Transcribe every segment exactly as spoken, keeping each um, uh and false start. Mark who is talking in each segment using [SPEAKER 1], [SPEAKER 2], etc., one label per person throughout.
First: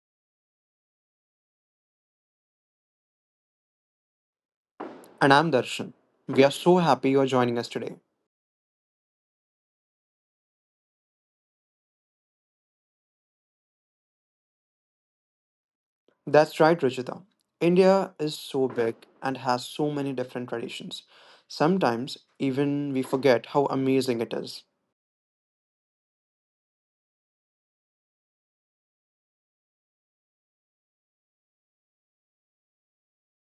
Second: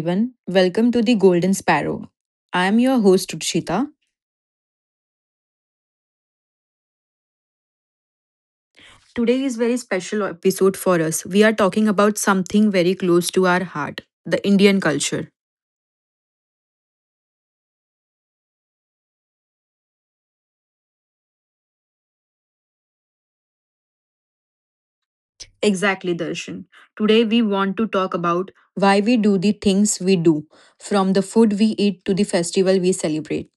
[SPEAKER 1] everyone. Welcome to the Golden Sparrow. I am your host, Ruchita.
[SPEAKER 2] And I'm Darshan. We are so happy you're joining us today.
[SPEAKER 1] Today is very special episode for us. We are talking about something very close to our heart, the Indian culture.
[SPEAKER 2] That's right, Ruchita. India is so big and has so many different traditions. Sometimes even we forget how amazing it is.
[SPEAKER 1] Exactly, Darshan. Today we want to talk about why we do the things we do, from the food we eat to the festival we celebrate.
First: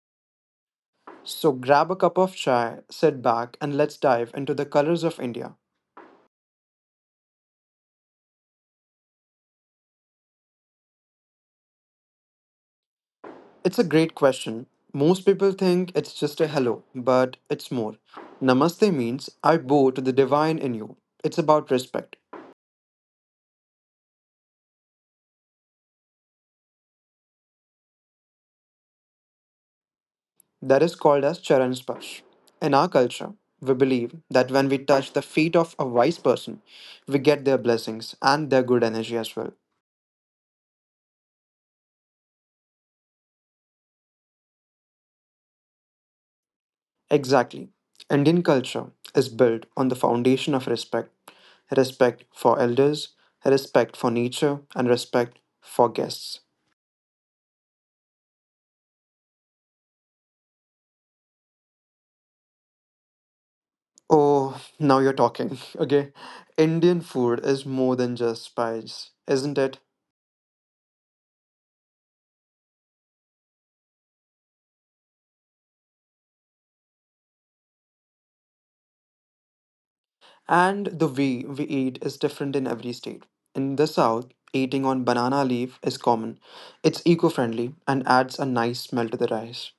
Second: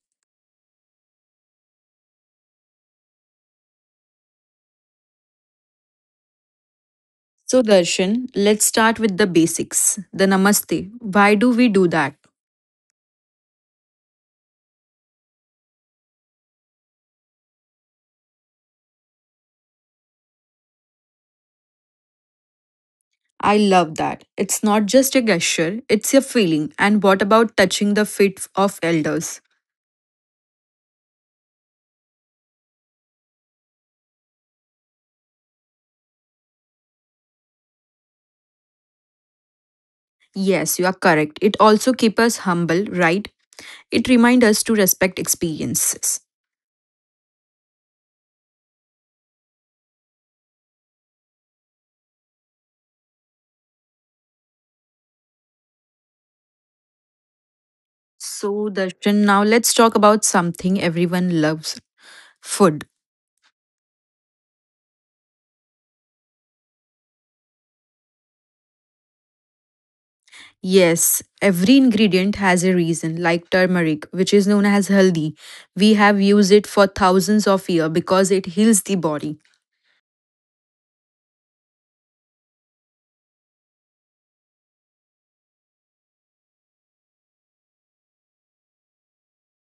[SPEAKER 2] So grab a cup of chai, sit back, and let's dive into the colors of India.
[SPEAKER 1] So, Darshan, let's start with the basics. The namaste. Why do we do that?
[SPEAKER 2] It's a great question. Most people think it's just a hello, but it's more. Namaste means I bow to the divine in you. It's about respect.
[SPEAKER 1] I love that. It's not just a gesture, it's a feeling. And what about touching the feet of elders?
[SPEAKER 2] That is called as Charan Sparsh. In our culture, we believe that when we touch the feet of a wise person, we get their blessings and their good energy as well.
[SPEAKER 1] Yes, you are correct. It also keeps us humble, right? It reminds us to respect experiences.
[SPEAKER 2] Exactly. Indian culture is built on the foundation of respect, respect for elders, respect for nature, and respect for guests.
[SPEAKER 1] So, Darshan, now let's talk about something everyone loves food.
[SPEAKER 2] Oh, now you're talking. Okay. Indian food is more than just spice, isn't it?
[SPEAKER 1] Yes, every ingredient has a reason, like turmeric, which is known as haldi. We have used it for thousands of years because it heals the body.
[SPEAKER 2] And the way we eat is different in every state. In the south, eating on banana leaf is common. It's eco friendly and adds a nice smell to the rice.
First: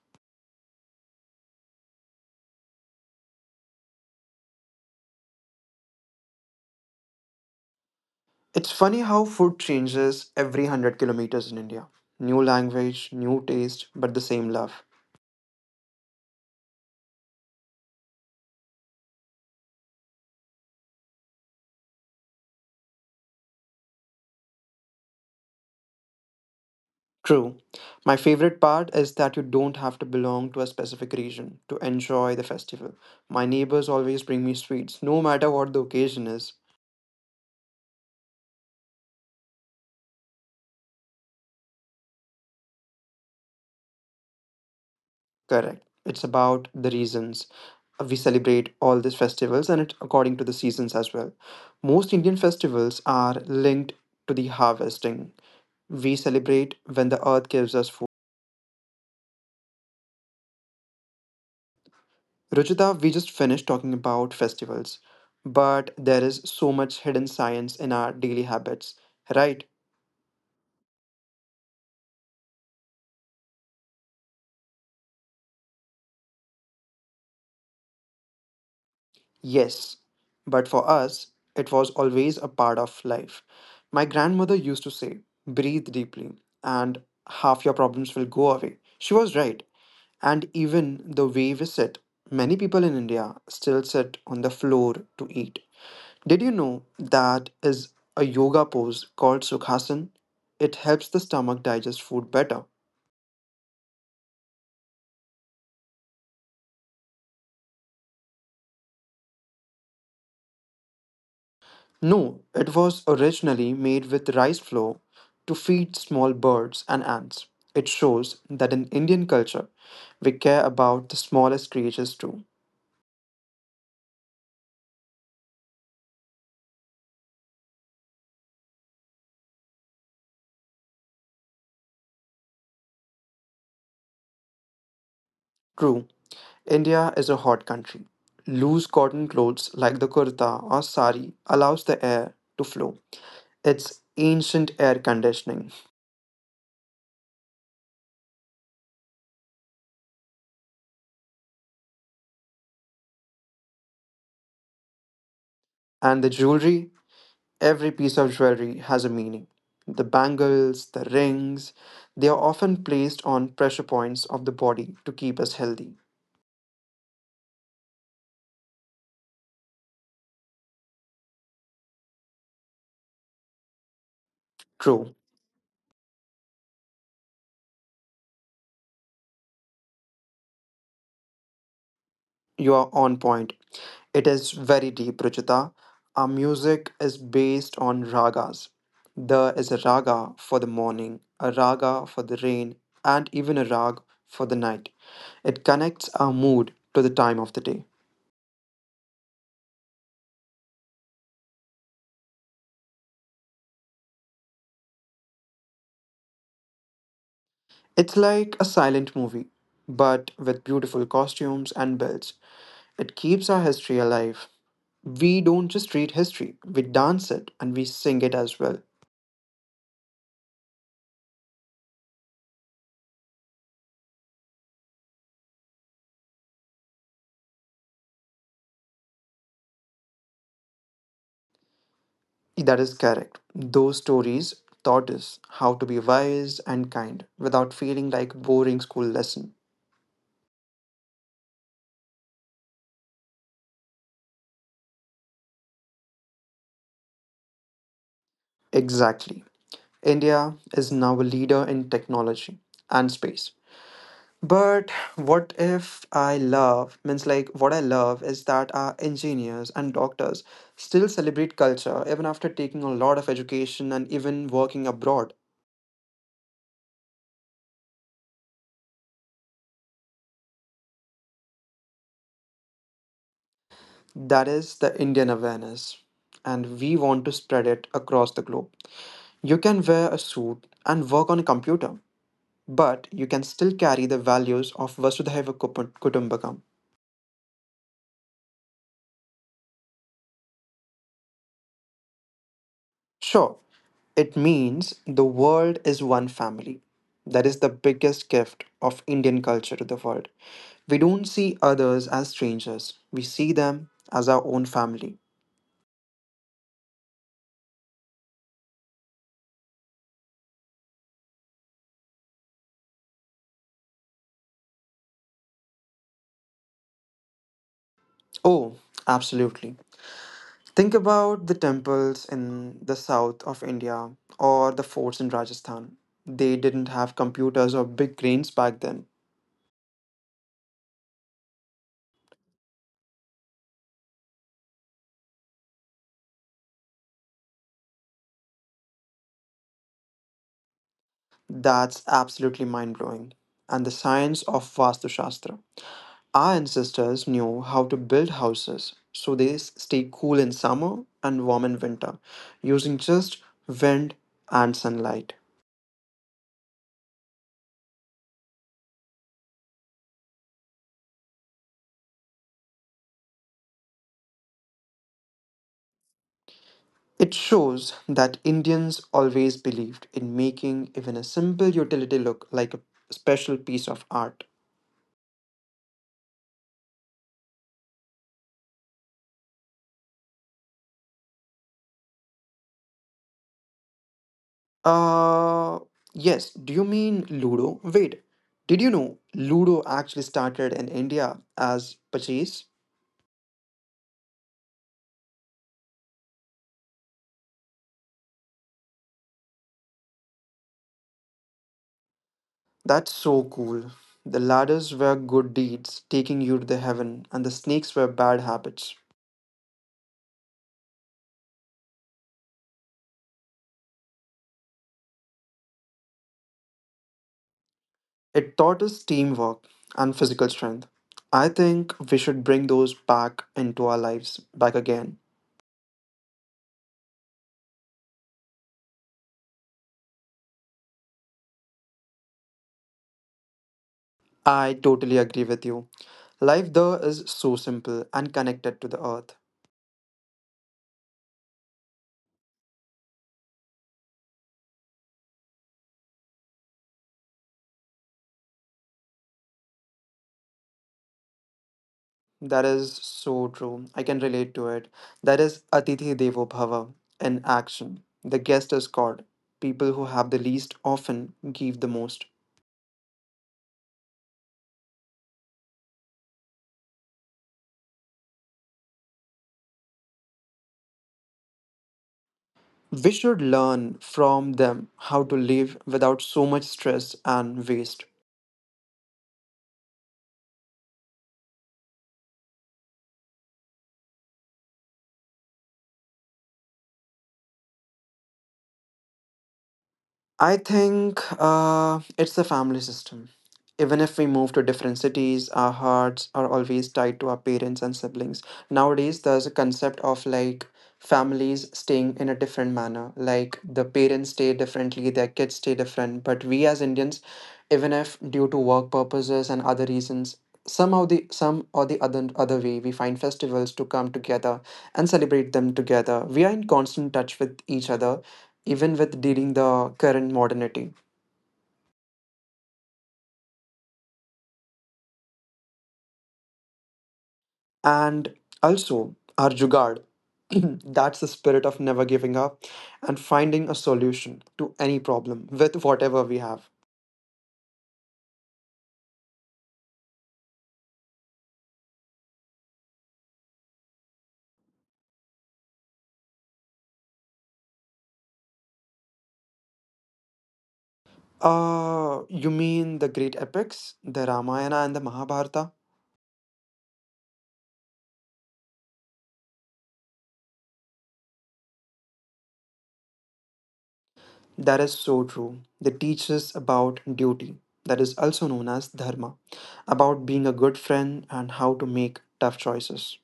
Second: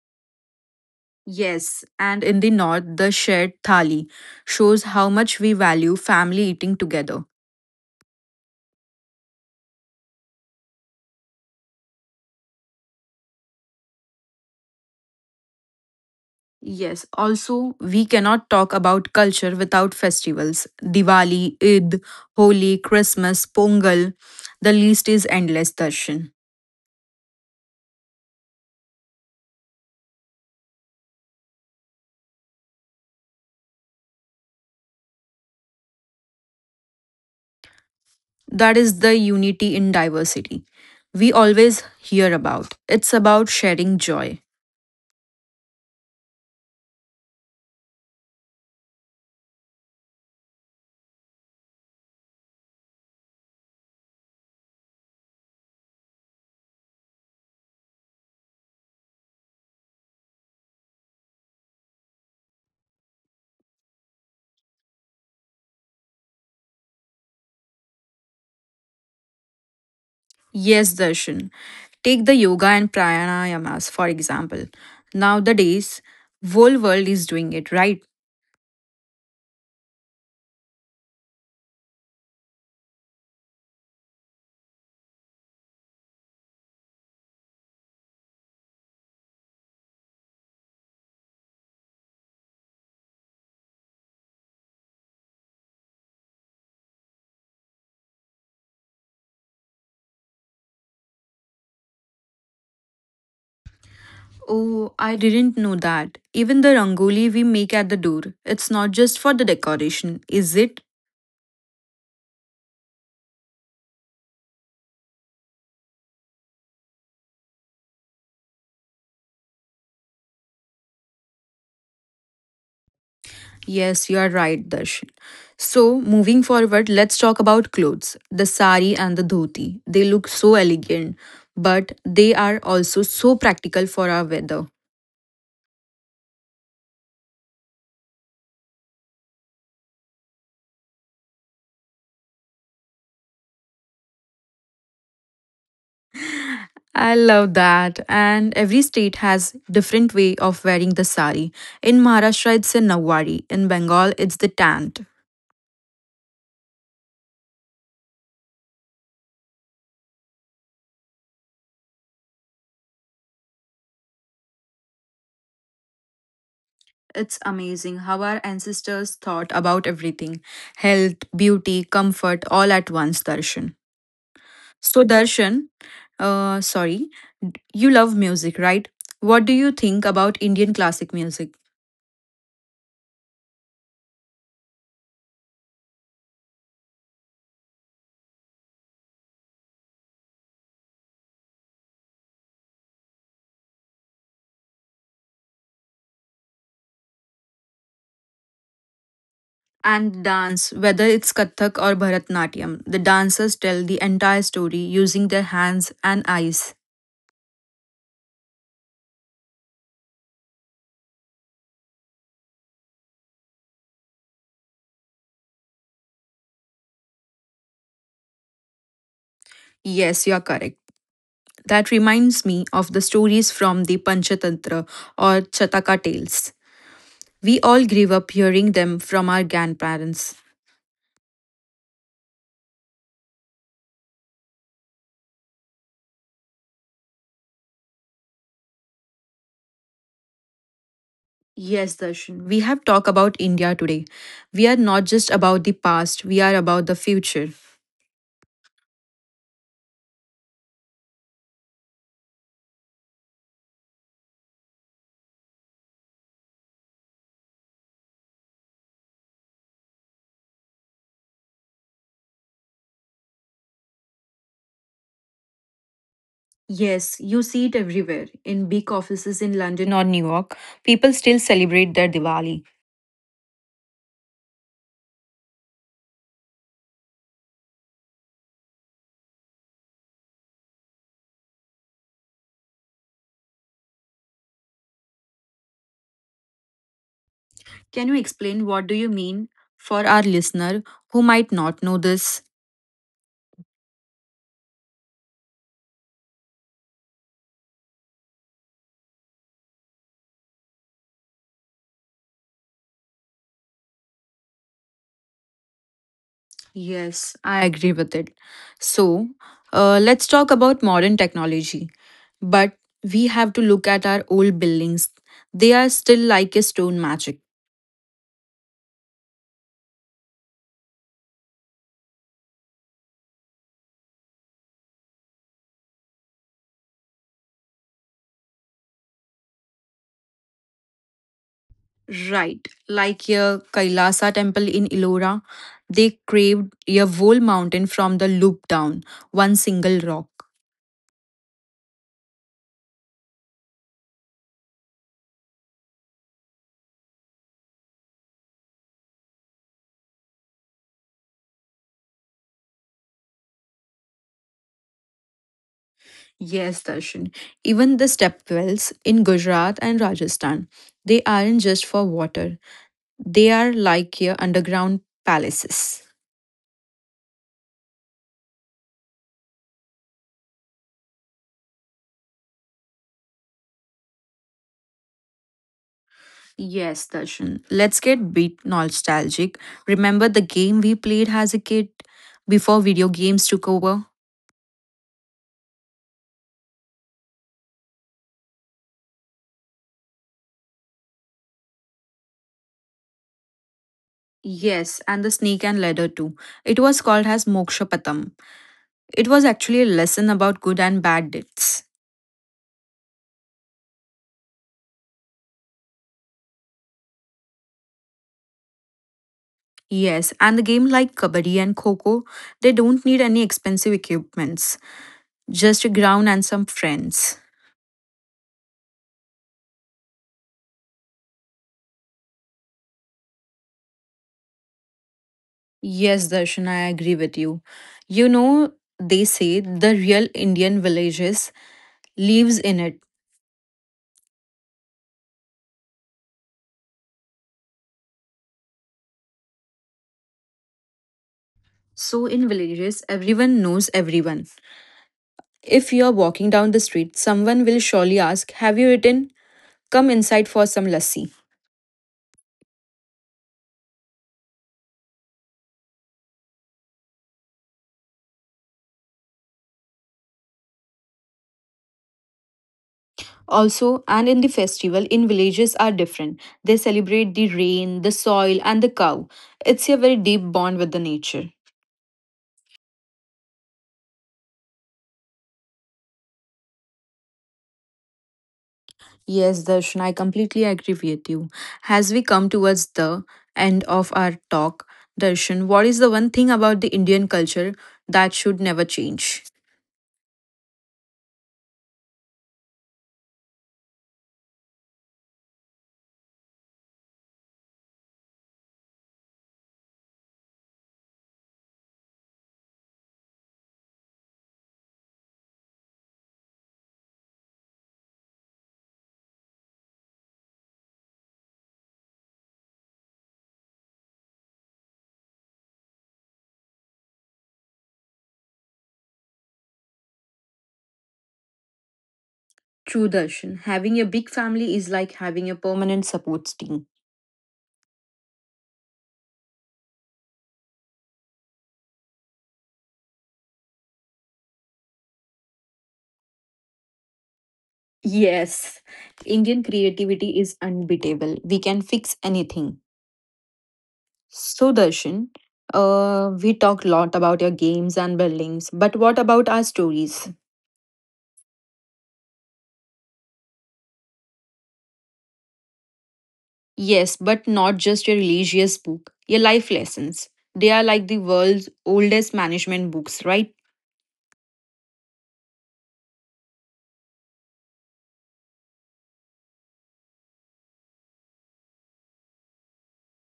[SPEAKER 1] Yes, and in the north, the shared thali shows how much we value family eating together.
[SPEAKER 2] It's funny how food changes every one hundred kilometers in India. New language, new taste, but the same love.
[SPEAKER 1] Yes, also, we cannot talk about culture without festivals. Diwali, Eid, Holi, Christmas, Pongal. The list is endless, Darshan.
[SPEAKER 2] True. My favorite part is that you don't have to belong to a specific region to enjoy the festival. My neighbors always bring me sweets, no matter what the occasion is.
[SPEAKER 1] That is the unity in diversity we always hear about. It's about sharing joy.
[SPEAKER 2] Correct. It's about the reasons Uh, we celebrate all these festivals, and it's according to the seasons as well. Most Indian festivals are linked to the harvesting. We celebrate when the earth gives us food. Ruchita, we just finished talking about festivals, but there is so much hidden science in our daily habits, right?
[SPEAKER 1] Yes, Darshan. Take the yoga and pranayamas, for example. Nowadays, whole world is doing it, right?
[SPEAKER 2] Yes, but for us, it was always a part of life. My grandmother used to say, breathe deeply, and half your problems will go away. She was right. And even the way we sit, many people in India still sit on the floor to eat. Did you know that is a yoga pose called Sukhasan? It helps the stomach digest food better.
[SPEAKER 1] Oh, I didn't know that. Even the rangoli we make at the door, it's not just for the decoration, is it?
[SPEAKER 2] No, it was originally made with rice flour to feed small birds and ants. It shows that in Indian culture, we care about the smallest creatures too.
[SPEAKER 1] Yes, you are right, Darshan. So, moving forward, let's talk about clothes. The sari and the dhoti. They look so elegant, but they are also so practical for our weather.
[SPEAKER 2] True, India is a hot country. Loose cotton clothes like the kurta or sari allows the air to flow. It's ancient air conditioning.
[SPEAKER 1] I love that. And every state has different way of wearing the sari. In Maharashtra, it's a nawari. In Bengal, it's the tant.
[SPEAKER 2] And the jewelry, every piece of jewelry has a meaning. The bangles, the rings, they are often placed on pressure points of the body to keep us healthy.
[SPEAKER 1] It's amazing how our ancestors thought about everything health, beauty, comfort, all at once, Darshan. So,
[SPEAKER 2] True,
[SPEAKER 1] Darshan, uh, sorry, you love music, right? What do you think about Indian classic music
[SPEAKER 2] you are on point. It is very deep, Ruchita. Our music is based on ragas. There is a raga for the morning, a raga for the rain, and even a rag for the night. It connects our mood to the time of the day.
[SPEAKER 1] and dance, whether it's Kathak or Bharatnatyam? The dancers tell the entire story using their hands and eyes.
[SPEAKER 2] It's like a silent movie, but with beautiful costumes and builds. It keeps our history alive. We don't just read history, we dance it and we sing it as well.
[SPEAKER 1] Yes, you are correct. That reminds me of the stories from the Panchatantra or Chataka tales. We all grew up hearing them from our grandparents.
[SPEAKER 2] That is correct. Those stories taught us how to be wise and kind without feeling like boring school lesson.
[SPEAKER 1] Yes, Darshan. We have talked about India today. We are not just about the past, we are about the future.
[SPEAKER 2] Exactly. India is now a leader in technology and space. But what if I love means, like, what I love is that our engineers and doctors still celebrate culture even after taking a lot of education and even working abroad.
[SPEAKER 1] Yes, you see it everywhere. In big offices in London or New York, people still celebrate their Diwali.
[SPEAKER 2] That is the Indian awareness, and we want to spread it across the globe. You can wear a suit and work on a computer, but you can still carry the values of Vasudhaiva Kupu- Kutumbakam.
[SPEAKER 1] Can you explain what do you mean for our listener who might not know this?
[SPEAKER 2] Sure, it means the world is one family. That is the biggest gift of Indian culture to the world. We don't see others as strangers, we see them as our own family.
[SPEAKER 1] Yes, I agree with it. So, uh, let's talk about modern technology. But we have to look at our old buildings. They are still like a stone magic.
[SPEAKER 2] Oh, absolutely. Think about the temples in the south of India or the forts in Rajasthan. They didn't have computers or big cranes back then.
[SPEAKER 1] Right, like your Kailasa temple in Elora. They carved your whole mountain from the loop down, one single rock.
[SPEAKER 2] That's absolutely mind blowing. And the science of Vastu Shastra. Our ancestors knew how to build houses so they s- stay cool in summer and warm in winter using just wind and sunlight.
[SPEAKER 1] Yes, Darshan. Even the stepwells in Gujarat and Rajasthan, they aren't just for water. They are like your underground palaces.
[SPEAKER 2] It shows that Indians always believed in making even a simple utility look like a special piece of art.
[SPEAKER 1] Yes, Darshan. Let's get bit nostalgic. Remember the game we played as a kid before video games took over?
[SPEAKER 2] Uh, yes, do you mean Ludo? Wait, did you know Ludo actually started in India as Pachis?
[SPEAKER 1] Yes, and the snake and ladder too. It was called as Moksha Patam. It was actually a lesson about good and bad deeds.
[SPEAKER 2] That's so cool. The ladders were good deeds taking you to the heaven, and the snakes were bad habits.
[SPEAKER 1] Yes, and the game like Kabaddi and Coco, they don't need any expensive equipments, just a ground and some friends.
[SPEAKER 2] It taught us teamwork and physical strength. I think we should bring those back into our lives back again.
[SPEAKER 1] Yes, Darshan, I agree with you. You know, they say the real Indian villages lives in it.
[SPEAKER 2] I totally agree with you. Life there is so simple and connected to the earth.
[SPEAKER 1] So in villages, everyone knows everyone. If you're walking down the street, someone will surely ask, "Have you eaten? Come inside for some lassi."
[SPEAKER 2] That is so true. I can relate to it. That is Atithi Devo Bhava in action. The guest is God. People who have the least often give the most.
[SPEAKER 1] Also, and in the festival, in villages are different. They celebrate the rain, the soil, and the cow. It's a very deep bond with the nature.
[SPEAKER 2] We should learn from them how to live without so much stress and waste.
[SPEAKER 1] Yes, Darshan, I completely agree with you. As we come towards the end of our talk, Darshan, what is the one thing about the Indian culture that should never change?
[SPEAKER 2] I think uh, it's the family system. Even if we move to different cities, our hearts are always tied to our parents and siblings. Nowadays, there's a concept of like families staying in a different manner. Like the parents stay differently, their kids stay different. But we as Indians, even if due to work purposes and other reasons, somehow the some or the other other way we find festivals to come together and celebrate them together. We are in constant touch with each other even with dealing the current modernity.
[SPEAKER 1] True, Darshan. Having a big family is like having a permanent support team.
[SPEAKER 2] And also our jugad. That's the spirit of never giving up and finding a solution to any problem with whatever we have.
[SPEAKER 1] Yes, Indian creativity is unbeatable. We can fix anything. So, Darshan, uh, we talk a lot about your games and buildings, but what about our stories?
[SPEAKER 2] Uh, you mean the great epics, the Ramayana and the Mahabharata?
[SPEAKER 1] Yes, but not just your religious book, your life lessons. They are like the world's oldest management books, right?
[SPEAKER 2] That is so true. They teach us about duty, that is also known as dharma, about being a good friend and how to make tough choices.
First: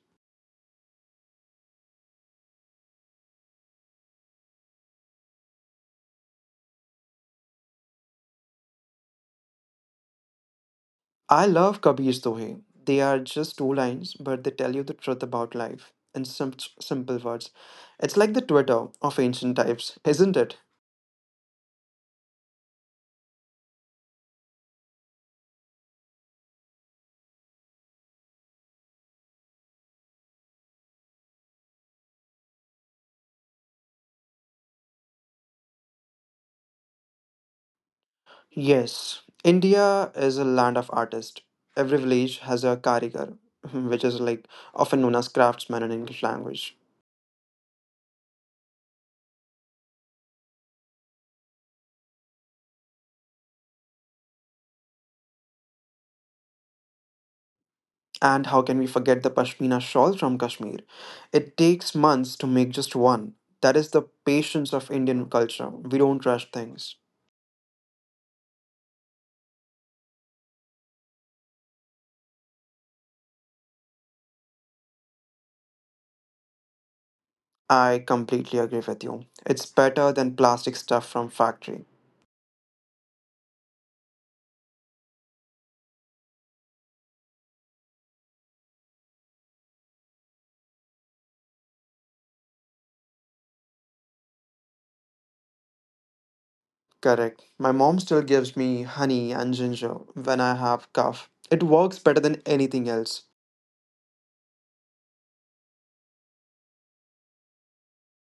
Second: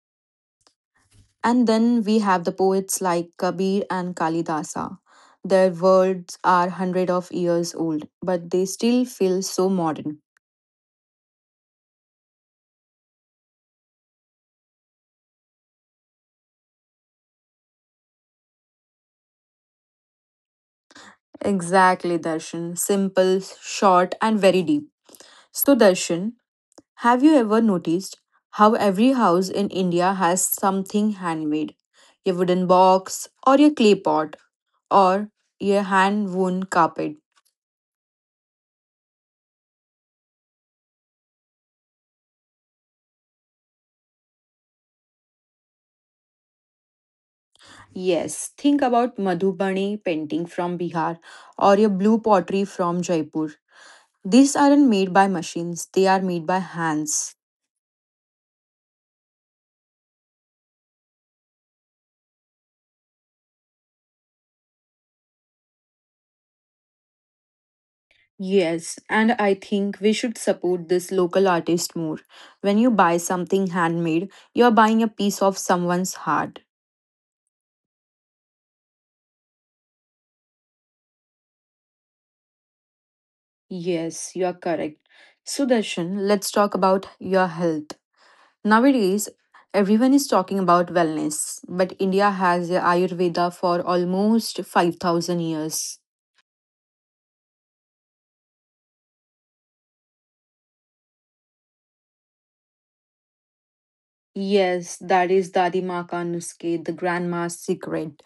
[SPEAKER 1] And then we have the poets like Kabir and Kalidasa. Their words are hundred of years old, but they still feel so modern.
[SPEAKER 2] I love Kabir's Dohe. They are just two lines, but they tell you the truth about life in some simple words. It's like the Twitter of ancient types, isn't it?
[SPEAKER 1] Exactly, Darshan. Simple, short, and very deep. So, Darshan, have you ever noticed how every house in India has something handmade? Your wooden box, or your clay pot, or your hand woven carpet.
[SPEAKER 2] Yes, India is a land of artists. Every village has a karigar, which is like often known as craftsman in English language.
[SPEAKER 1] Yes, think about Madhubani painting from Bihar or your blue pottery from Jaipur. These aren't made by machines, they are made by hands.
[SPEAKER 2] And how can we forget the pashmina shawl from Kashmir? It takes months to make just one. That is the patience of Indian culture. We don't rush things.
[SPEAKER 1] Yes, and I think we should support this local artist more. When you buy something handmade, you're buying a piece of someone's heart.
[SPEAKER 2] I completely agree with you. It's better than plastic stuff from factory.
[SPEAKER 1] Yes, you're correct. Sudarshan, let's talk about your health. Nowadays, everyone is talking about wellness, but India has Ayurveda for almost five thousand years.
[SPEAKER 2] Correct. My mom still gives me honey and ginger when I have cough. It works better than anything else.
[SPEAKER 1] Yes, that is Dadi Maa Ka Nuske, the grandma's secret.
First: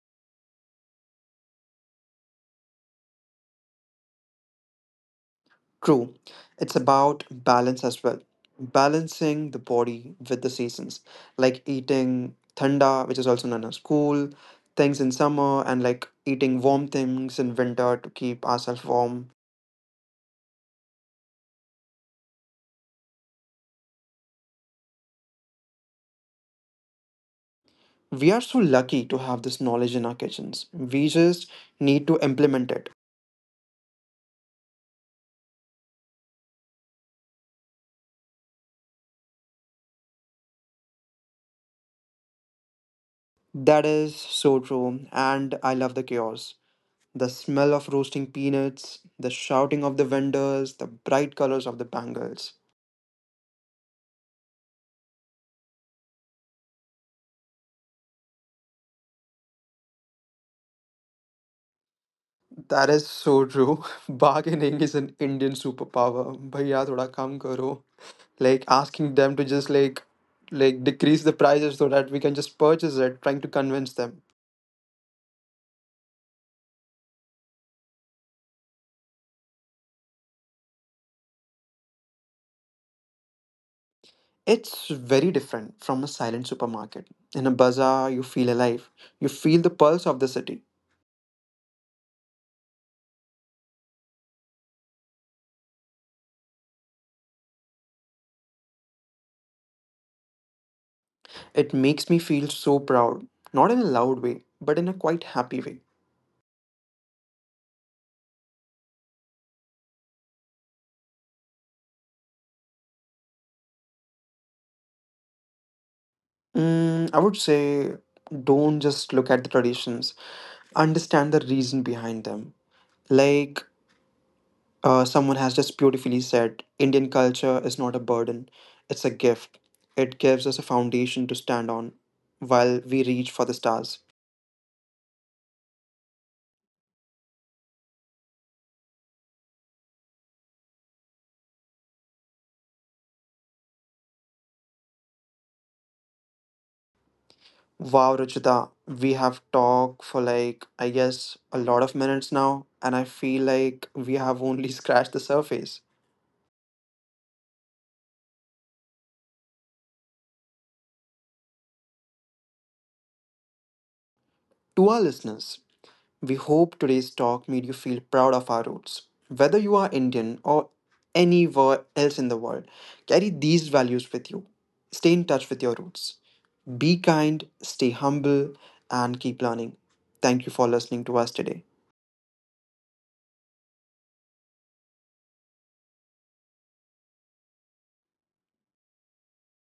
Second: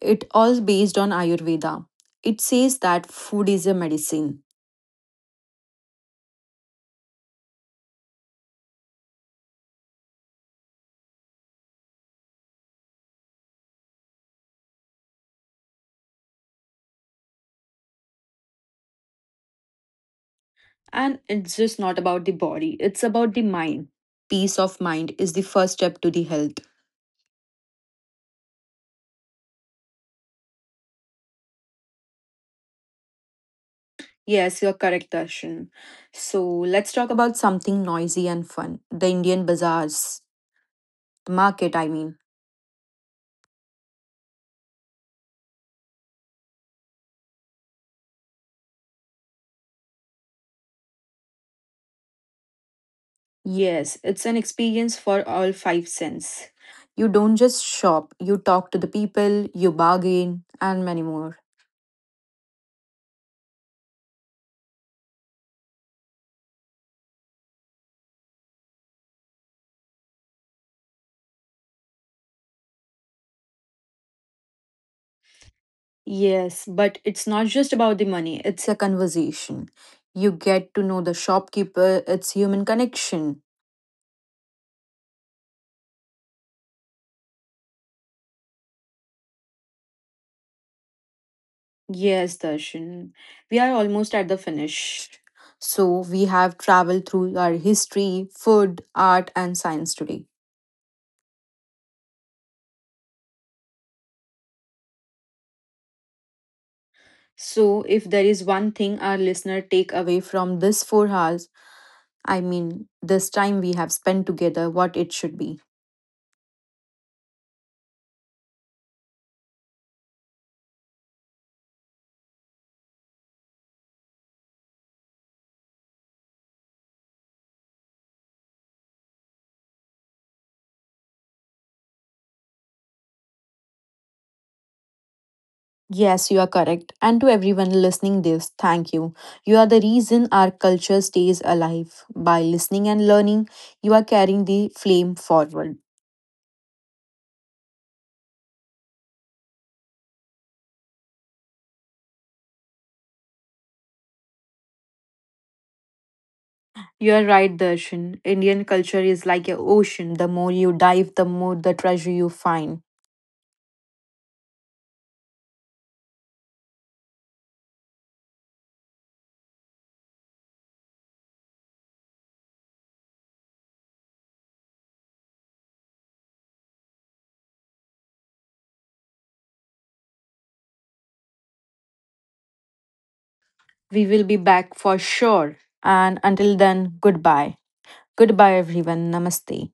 [SPEAKER 1] It all based on Ayurveda. It says that food is a medicine.
[SPEAKER 2] True. It's about balance as well. Balancing the body with the seasons. Like eating thanda, which is also known as cool, things in summer and like eating warm things in winter to keep ourselves warm.
[SPEAKER 1] And it's just not about the body, it's about the mind. Peace of mind is the first step to the health.
[SPEAKER 2] We are so lucky to have this knowledge in our kitchens. We just need to implement it.
[SPEAKER 1] Yes, you're correct, Darshan. So let's talk about something noisy and fun the Indian bazaars, the market, I mean.
[SPEAKER 2] That is so true, and I love the chaos. The smell of roasting peanuts, the shouting of the vendors, the bright colors of the bangles.
[SPEAKER 1] Yes, it's an experience for all five sense. You don't just shop, you talk to the people, you bargain, and many more.
[SPEAKER 2] That is so true. Bargaining is an Indian superpower. भैया थोड़ा कम करो. Like asking them to just like like decrease the prices so that we can just purchase it, trying to convince them.
[SPEAKER 1] Yes, but it's not just about the money, it's a conversation. You get to know the shopkeeper, it's human connection.
[SPEAKER 2] It's very different from a silent supermarket. In a bazaar, you feel alive. You feel the pulse of the city.
[SPEAKER 1] Yes, Darshan. We are almost at the finish. So, we have traveled through our history, food, art, and science today.
[SPEAKER 2] It makes me feel so proud, not in a loud way, but in a quite happy way.
[SPEAKER 1] So, if there is one thing our listener take away from this four hours, I mean, this time we have spent together, what it should be.
[SPEAKER 2] Mm, I would say don't just look at the traditions, understand the reason behind them. Like uh, someone has just beautifully said, Indian culture is not a burden, it's a gift. It gives us a foundation to stand on while we reach for the stars.
[SPEAKER 1] Yes, you are correct. And to everyone listening this, thank you. You are the reason our culture stays alive. By listening and learning, you are carrying the flame forward.
[SPEAKER 2] Wow, Ruchita, we have talked for, like, I guess, a lot of minutes now, and I feel like we have only scratched the surface.
[SPEAKER 1] You are right, Darshan. Indian culture is like an ocean. The more you dive, the more the treasure you find.
[SPEAKER 2] To our listeners, we hope today's talk made you feel proud of our roots. Whether you are Indian or anywhere else in the world, carry these values with you. Stay in touch with your roots. Be kind, stay humble, and keep learning. Thank you for listening to us today.
[SPEAKER 1] We will be back for sure. And until then, goodbye. Goodbye, everyone. Namaste.